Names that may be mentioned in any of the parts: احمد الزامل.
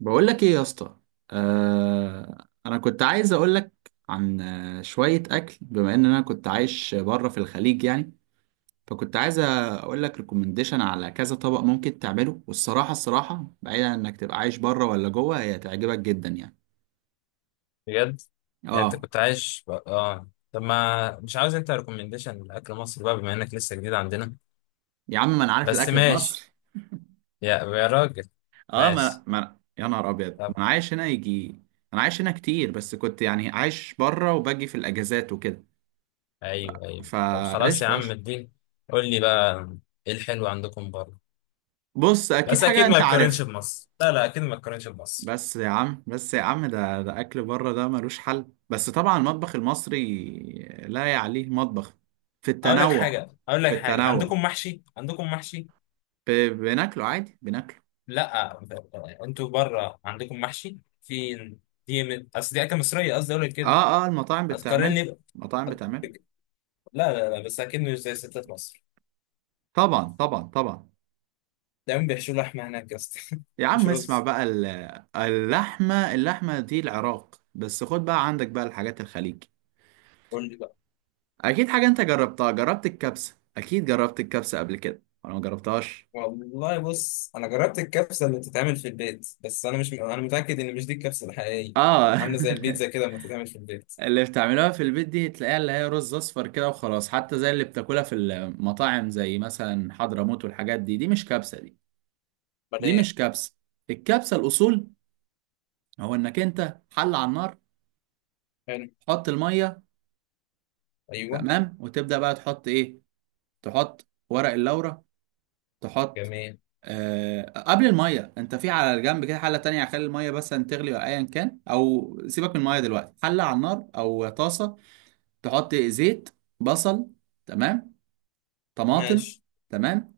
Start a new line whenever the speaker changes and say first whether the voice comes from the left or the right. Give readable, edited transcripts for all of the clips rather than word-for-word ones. right: بقول لك ايه يا اسطى. انا كنت عايز اقول لك عن شويه اكل، بما ان انا كنت عايش بره في الخليج يعني. فكنت عايز اقول لك ريكومنديشن على كذا طبق ممكن تعمله، والصراحه الصراحه، بعيدا عن انك تبقى عايش بره ولا جوه، هي تعجبك جدا يعني.
left: بجد؟ يعني انت
right: اه.
left: كنت عايش بقى. اه، طب ما مش عاوز انت ريكومنديشن لاكل مصر بقى بما انك لسه جديد عندنا؟
right: يا عم ما انا عارف
left: بس
right: الاكل المصري.
left: ماشي. يا راجل.
right: اه ما,
left: ماشي.
right: ما يا نهار ابيض، ما
left: طب،
right: انا عايش هنا يجي. انا عايش هنا كتير، بس كنت يعني عايش بره وباجي في الاجازات وكده.
left: ايوه ايوه، طب خلاص يا
right: فقشطه
left: عم
right: قشطه.
left: الدين، قول لي بقى، ايه الحلو عندكم بره؟
right: بص اكيد
left: بس
right: حاجه
left: اكيد ما
right: انت
left: يتقارنش
right: عارفها.
left: بمصر، لا لا، اكيد ما يتقارنش بمصر.
right: بس يا عم ده اكل بره ده ملوش حل، بس طبعا المطبخ المصري لا يعليه مطبخ في
left: اقول لك
right: التنوع.
left: حاجه اقول
right: في
left: لك حاجه
right: التنوع.
left: عندكم محشي؟
right: بناكله عادي بناكله.
left: لا، انتوا بره عندكم محشي؟ في، دي اصل دي اكله مصريه، قصدي اقول لك كده.
right: اه اه، المطاعم
left: هتقارن
right: بتعمله.
left: لي؟
right: المطاعم بتعمله.
left: لا لا لا، بس اكيد مش زي ستات مصر.
right: طبعا طبعا طبعا.
left: دايما بيحشوا لحمه هناك يا اسطى.
right: يا
left: مش
right: عم اسمع
left: رز.
right: بقى اللحمة دي العراق، بس خد بقى عندك بقى الحاجات الخليج.
left: قول لي بقى.
right: اكيد حاجة انت جربتها، جربت الكبسة، اكيد جربت الكبسة قبل كده ولا ما جربتهاش؟
left: والله بص انا جربت الكبسه اللي بتتعمل في البيت، بس انا مش انا متاكد ان مش دي الكبسه الحقيقيه.
right: اه.
left: عامله زي البيتزا كده لما تتعمل في البيت.
right: اللي بتعملوها في البيت دي تلاقيها اللي هي رز اصفر كده وخلاص، حتى زي اللي بتاكلها في المطاعم زي مثلا حضرموت والحاجات دي، دي مش كبسه دي.
left: امال
right: دي
left: ايه؟
right: مش كبسه. الكبسه الاصول، هو انك انت حل على النار،
left: حلو.
right: تحط الميه،
left: ايوه.
right: تمام، وتبدا بقى تحط ايه؟ تحط ورق اللورة، تحط.
left: جميل.
right: قبل الميه، انت في على الجنب كده حله تانية، خلي الميه بس أن تغلي ولا ايا كان، او سيبك من الميه دلوقتي، حله على النار او طاسه، تحط زيت، بصل، تمام، طماطم،
left: ماشي.
right: تمام.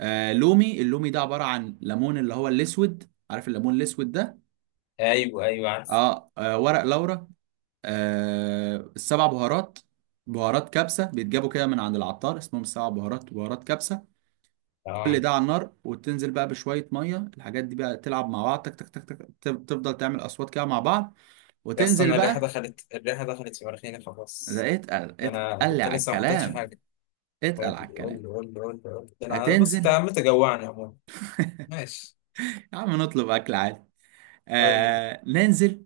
right: لومي، اللومي ده عبارة عن ليمون، اللي هو الأسود، عارف الليمون الأسود ده.
left: ايوه ايوه، عارف.
right: ورق لورا، السبع بهارات، بهارات كبسة بيتجابوا كده من عند العطار، اسمهم السبع بهارات، بهارات كبسة. كل
left: اه
right: ده على النار، وتنزل بقى بشوية مية، الحاجات دي بقى تلعب مع بعض، تك تك تك تك، تفضل تعمل أصوات كده مع بعض،
left: يا اسطى،
right: وتنزل
left: انا الريحه
right: بقى.
left: دخلت، الريحه دخلت في مناخيري خلاص.
right: ده اتقل اتقل
left: انت
right: على
left: لسه ما حطيتش
right: الكلام.
left: حاجه.
right: اتقل
left: قول لي
right: على
left: قول
right: الكلام.
left: لي قول لي قول لي قول لي. انا بص، انت
right: هتنزل.
left: عمال تجوعني عموما. ماشي.
right: يا عم نطلب أكل عادي.
left: قول لي.
right: ننزل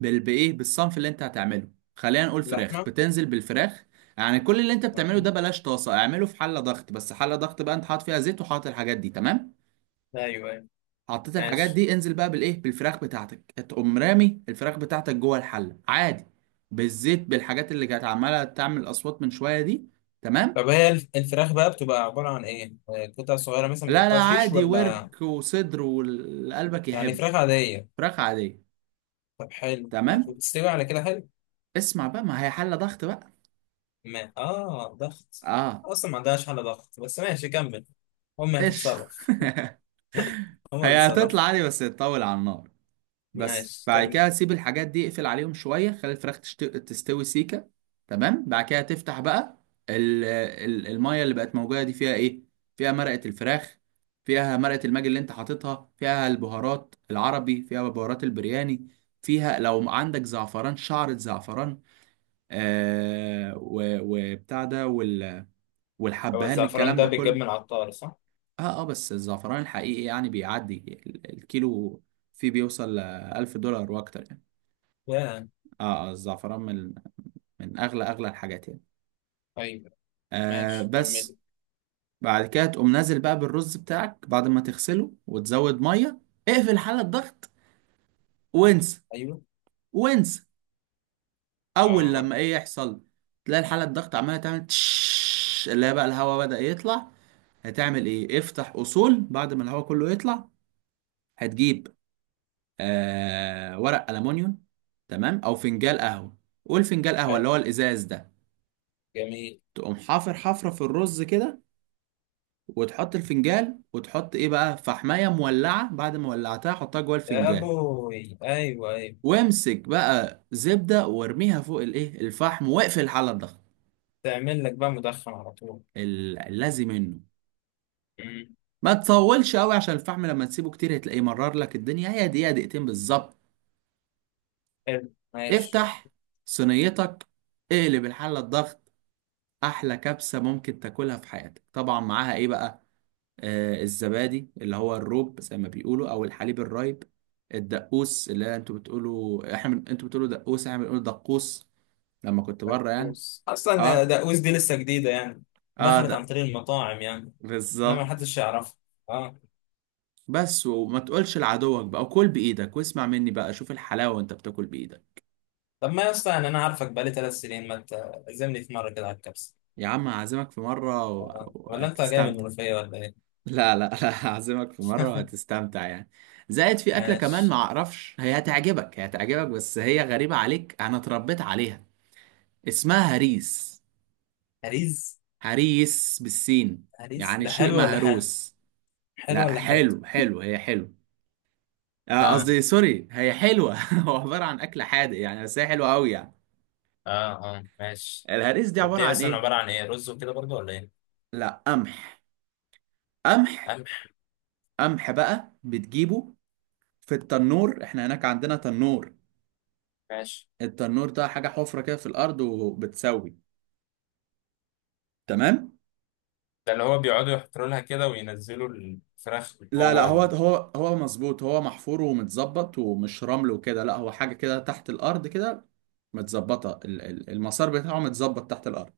right: بايه، بالصنف اللي انت هتعمله، خلينا نقول فراخ،
left: اللحمه.
right: بتنزل بالفراخ. يعني كل اللي انت
left: آه.
right: بتعمله ده بلاش طاسه، اعمله في حله ضغط، بس حله ضغط بقى انت حاطط فيها زيت وحاطط الحاجات دي، تمام.
left: ايوه ايوه.
right: حطيت الحاجات
left: ماشي.
right: دي، انزل بقى بالايه، بالفراخ بتاعتك، تقوم رامي الفراخ بتاعتك جوه الحله عادي، بالزيت، بالحاجات اللي كانت عماله تعمل اصوات من شويه دي، تمام.
left: طب هي الفراخ بقى بتبقى عبارة عن ايه؟ قطع صغيرة مثلا
right: لا لا
left: متقطعة شيش،
right: عادي،
left: ولا
right: ورك وصدر واللي قلبك
left: يعني
right: يحب.
left: فراخ عادية؟
right: فراخ عاديه.
left: طب حلو، ماشي،
right: تمام.
left: بتستوي على كده حلو؟
right: اسمع بقى، ما هي حله ضغط بقى.
left: ما اه، ضغط؟
right: اه.
left: اصلا ما عندهاش حالة ضغط، بس ماشي كمل. هم
right: ايش؟
left: هتتصرف. هم
right: هي
left: بيتصرفوا.
right: هتطلع عادي بس تطول على النار. بس
left: ماشي
right: بعد
left: كمل.
right: كده تسيب الحاجات دي، اقفل عليهم شوية، خلي الفراخ تستوي سيكة، تمام، بعد كده تفتح بقى. المية اللي بقت موجودة دي فيها ايه؟ فيها مرقة الفراخ، فيها مرقة الماجي اللي انت حاططها، فيها البهارات العربي، فيها بهارات البرياني، فيها لو عندك زعفران، شعرة زعفران، وبتاع ده،
left: هو
right: والحبهان،
left: الزعفران
right: الكلام
left: ده
right: ده
left: بيتجاب من
right: كله.
left: العطار صح؟
right: اه اه، بس الزعفران الحقيقي يعني بيعدي الكيلو، فيه بيوصل لألف دولار وأكتر يعني.
left: يا.
right: اه اه، الزعفران من أغلى أغلى الحاجات يعني.
left: ايوه. ماشي
right: بس،
left: كمل.
right: بعد كده تقوم نازل بقى بالرز بتاعك بعد ما تغسله وتزود مية. اقفل حالة الضغط، وانسى.
left: ايوه.
right: وانسى. أول
left: اه.
right: لما إيه يحصل؟ تلاقي الحالة الضغط عمالة تعمل تش، اللي هي بقى الهواء بدأ يطلع. هتعمل إيه؟ افتح أصول بعد ما الهواء كله يطلع. هتجيب ورق ألمونيوم، تمام، أو فنجان قهوة، قول فنجان قهوة اللي
left: حلو.
right: هو الإزاز ده.
left: جميل.
right: تقوم حافر حفرة في الرز كده، وتحط الفنجان، وتحط إيه بقى؟ فحماية مولعة، بعد ما ولعتها حطها جوه
left: يا
right: الفنجان،
left: ابوي، ايوه ايوه.
right: وامسك بقى زبدة وارميها فوق الإيه، الفحم، واقفل على الضغط.
left: تعمل لك بقى مدخن على طول.
right: اللازم منه.
left: مم.
right: ما تطولش قوي، عشان الفحم لما تسيبه كتير هتلاقيه مرر لك الدنيا، هي دقيقة دقيقتين بالظبط.
left: حلو، ماشي.
right: افتح صينيتك، اقلب الحلة الضغط، احلى كبسه ممكن تاكلها في حياتك، طبعا معاها ايه بقى؟ الزبادي اللي هو الروب زي ما بيقولوا، او الحليب الرايب. الدقوس، اللي انتوا بتقولوا، انتوا بتقولوا دقوس، احنا بنقول دقوس، لما كنت بره يعني.
left: بوس، اصلا
right: اه.
left: دقوس دي لسه جديده يعني،
right: اه.
left: دخلت
right: ده
left: عن طريق المطاعم يعني، انما
right: بالظبط.
left: محدش يعرفها. اه.
right: بس وما تقولش لعدوك بقى، وكل بايدك، واسمع مني بقى، شوف الحلاوه وانت بتاكل بايدك.
left: طب ما يا اسطى، يعني انا عارفك بقالي 3 سنين، ما تعزمني في مره كده على الكبسه؟
right: يا عم هعزمك في مره و-
left: آه. ولا انت جاي من
right: وهتستمتع.
left: المنوفيه ولا ايه؟
right: لا لا لا. هعزمك في مرة وهتستمتع يعني. زائد في أكلة كمان، ما
left: ماشي.
right: أعرفش، هي هتعجبك، هي هتعجبك، بس هي غريبة عليك، أنا اتربيت عليها. اسمها هريس.
left: هريز.
right: هريس بالسين.
left: هريز
right: يعني
left: ده
right: شيء
left: حلو ولا حادق؟
right: مهروس.
left: حلو
right: لا،
left: ولا حادق؟
right: حلو حلو، هي حلو.
left: اه.
right: قصدي سوري، هي حلوة. هو عبارة عن أكل حادق يعني، بس هي حلوة أوي يعني.
left: اه. اه ماشي.
right: الهريس دي
left: طب
right: عبارة
left: دي
right: عن
left: اصلا
right: إيه؟
left: عباره عن ايه، رز وكده برضه ولا ايه؟
right: لا، قمح. قمح.
left: قمح.
right: قمح بقى بتجيبه في التنور، احنا هناك عندنا تنور.
left: ماشي.
right: التنور ده حاجة حفرة كده في الأرض وبتسوي، تمام.
left: ده اللي هو بيقعدوا يحطوا لها كده وينزلوا الفراخ
right: لا لا،
left: جوه؟
right: هو هو هو مظبوط، هو محفور ومتظبط، ومش رمل وكده، لا هو حاجة كده تحت الأرض كده، متظبطة، المسار بتاعه متظبط تحت الأرض.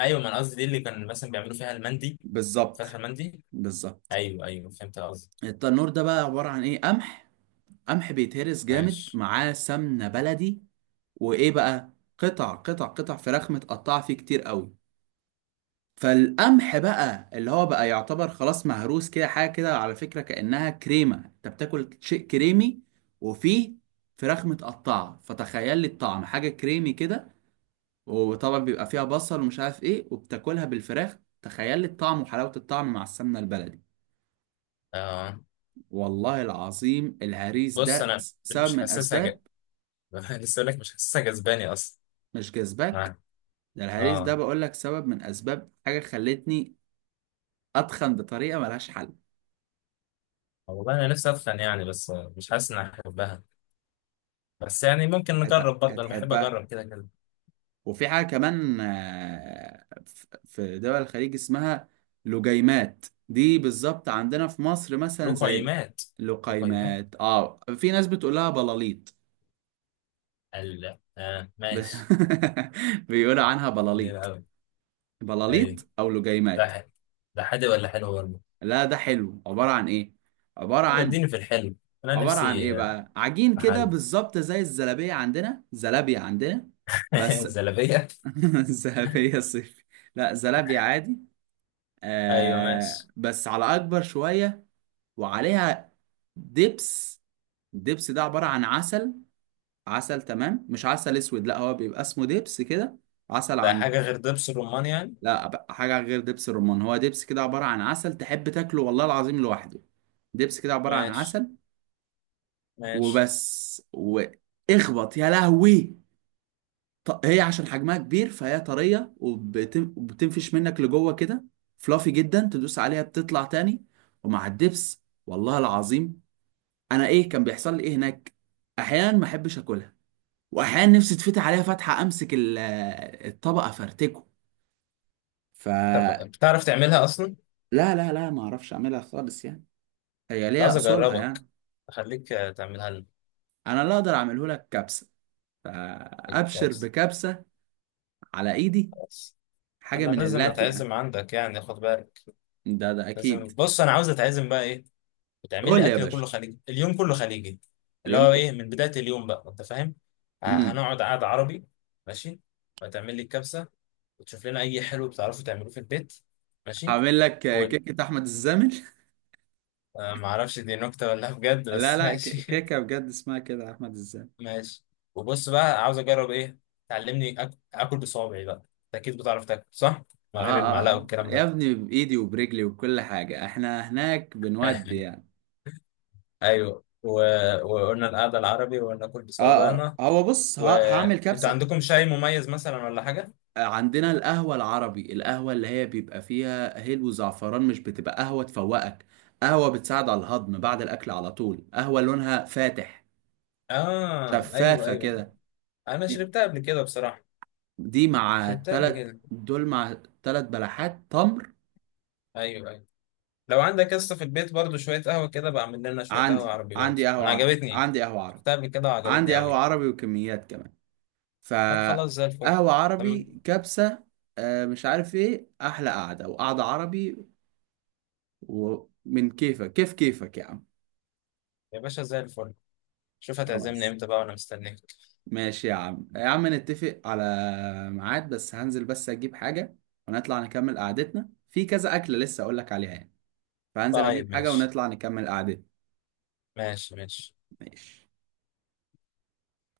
left: ايوه، ما انا قصدي دي اللي كان مثلا بيعملوا فيها المندي. فاكر
right: بالظبط.
left: المندي؟
right: بالظبط.
left: ايوه ايوه، فهمت قصدي.
right: التنور ده بقى عبارة عن إيه؟ قمح. قمح بيتهرس جامد،
left: معلش.
right: معاه سمنة بلدي، وإيه بقى؟ قطع قطع قطع، فراخ متقطعة فيه كتير قوي. فالقمح بقى اللي هو بقى يعتبر خلاص مهروس كده، حاجه كده على فكره كانها كريمه، انت بتاكل شيء كريمي، وفيه فراخ متقطعه، فتخيل لي الطعم، حاجه كريمي كده. وطبعا بيبقى فيها بصل ومش عارف ايه، وبتاكلها بالفراخ، تخيل لي الطعم وحلاوه الطعم مع السمنه البلدي.
left: آه
right: والله العظيم الهريس
left: بص
right: ده
left: انا
right: سبب
left: مش
right: من
left: حاسسها
right: اسباب.
left: لسه اقول لك مش حاسسها جذباني اصلا.
right: مش جذبك؟
left: اه.
right: ده الهريس ده
left: اه.
right: بقول لك سبب من اسباب حاجه خلتني اتخن بطريقه ملهاش حل.
left: والله انا نفسي اتخن يعني، بس مش حاسس اني احبها. بس يعني ممكن نجرب برضه، انا بحب
right: هتحبها.
left: اجرب كده كده.
right: وفي حاجة كمان، في دول الخليج اسمها لجيمات، دي بالظبط عندنا في مصر
left: له
right: مثلا زي
left: قيمات. له قيمات.
right: اللقيمات، اه، في ناس بتقول لها بلاليط.
left: ال، اه،
right: ب-
left: ماشي.
right: بيقولوا عنها
left: حلو
right: بلاليط.
left: قوي. ايوه.
right: بلاليط او
left: ده
right: لجيمات.
left: حلو؟ ده حادق ولا حلو برضه؟
right: لا ده حلو، عبارة عن ايه، عبارة عن،
left: وديني في الحلو. انا
right: عبارة عن
left: نفسي
right: ايه بقى؟ عجين
left: في
right: كده
left: حلو.
right: بالظبط زي الزلابية، عندنا زلابية، عندنا بس.
left: زلابيه.
right: زلابية صيفي. لا، زلابية عادي،
left: ايوه ماشي.
right: بس على اكبر شويه، وعليها دبس. الدبس ده عباره عن عسل، عسل، تمام، مش عسل اسود لا، هو بيبقى اسمه دبس كده، عسل
left: ده
right: عن
left: حاجة غير دبس الرمان يعني؟
right: لا، بقى حاجه غير دبس الرمان، هو دبس كده عباره عن عسل، تحب تاكله والله العظيم لوحده. دبس كده عباره عن
left: ماشي
right: عسل.
left: ماشي.
right: وبس واخبط يا لهوي. هي عشان حجمها كبير فهي طريه، وبتنفش منك لجوه كده، فلافي جدا، تدوس عليها بتطلع تاني. ومع الدبس والله العظيم. انا، ايه كان بيحصل لي ايه هناك، احيانا ما احبش اكلها، واحيانا نفسي تفتح عليها فتحه، امسك الطبق افرتكه.
left: طب
right: فلا.
left: بتعرف تعملها أصلا؟ كنت
right: لا لا لا، ما اعرفش اعملها خالص يعني، هي ليها
left: عايز
right: اصولها
left: أجربك،
right: يعني.
left: أخليك، تعملها لنا
right: انا لا اقدر اعمله لك كبسه. فابشر
left: الكبسة.
right: بكبسه على ايدي.
left: خلاص.
right: حاجه
left: أنا
right: من
left: لازم
right: اللاتي يعني.
left: أتعزم عندك يعني، خد بالك.
right: ده اكيد.
left: لازم. بص، أنا عاوز أتعزم بقى إيه؟ بتعمل
right: قول
left: لي
right: لي يا
left: أكل
right: باشا.
left: كله خليجي، اليوم كله خليجي، اللي
right: اليوم
left: هو
right: كو-
left: إيه، من بداية اليوم بقى، أنت فاهم؟
right: امم
left: هنقعد قعدة عربي، ماشي؟ وتعمل لي الكبسة، وتشوف لنا أي حلو بتعرفوا تعملوه في البيت، ماشي؟
right: هعمل لك
left: و...
right: كيكه احمد الزامل.
left: آه، معرفش دي نكتة ولا بجد،
right: لا
left: بس
right: لا،
left: ماشي.
right: كيكه بجد اسمها كده، احمد الزامل.
left: ماشي. وبص بقى، عاوز اجرب ايه، تعلمني اكل بصوابعي بقى، انت اكيد بتعرف تاكل صح؟ من
right: آه,
left: غير
right: آه,
left: المعلقه والكلام
right: يا
left: ده.
right: ابني، بإيدي وبرجلي وكل حاجة، احنا هناك بنودي يعني.
left: ايوه. و... وقلنا القعده العربي، وقلنا اكل بصوابعنا.
right: هو بص، هعمل
left: وانتوا
right: كبسة.
left: عندكم شاي مميز مثلا ولا حاجه؟
right: عندنا القهوة العربي، القهوة اللي هي بيبقى فيها هيل وزعفران، مش بتبقى قهوة تفوقك، قهوة بتساعد على الهضم بعد الأكل على طول، قهوة لونها فاتح،
left: اه ايوه
right: شفافة
left: ايوه،
right: كده.
left: انا
right: دي
left: شربتها قبل كده بصراحه.
right: دي مع
left: شربتها قبل
right: تلت،
left: كده.
right: دول مع تلت بلحات تمر.
left: ايوه ايوه. لو عندك قصه في البيت برضو شويه قهوه، كده بعمل لنا شويه قهوه
right: عندي
left: عربي برضو،
right: عندي قهوة
left: انا
right: عربي،
left: عجبتني.
right: عندي قهوة عربي.
left: شفتها قبل كده وعجبتني
right: عندي قهوة
left: قوي.
right: عربي وكميات كمان.
left: طب خلاص زي الفل.
right: فقهوة عربي،
left: تمام.
right: كبسة. مش عارف ايه، احلى قعدة، وقعدة عربي، ومن كيفك، كيف كيفك يا عم.
left: يا باشا زي الفل. شوف هتعزمني
right: خلاص.
left: امتى بقى وانا مستنيك.
right: ماشي يا عم، يا عم نتفق على ميعاد، بس هنزل بس اجيب حاجة، ونطلع نكمل قعدتنا في كذا أكلة لسه اقول لك عليها يعني. فهنزل اجيب
left: طيب
right: حاجة
left: ماشي.
right: ونطلع نكمل قعدتنا.
left: ماشي ماشي.
right: ماشي.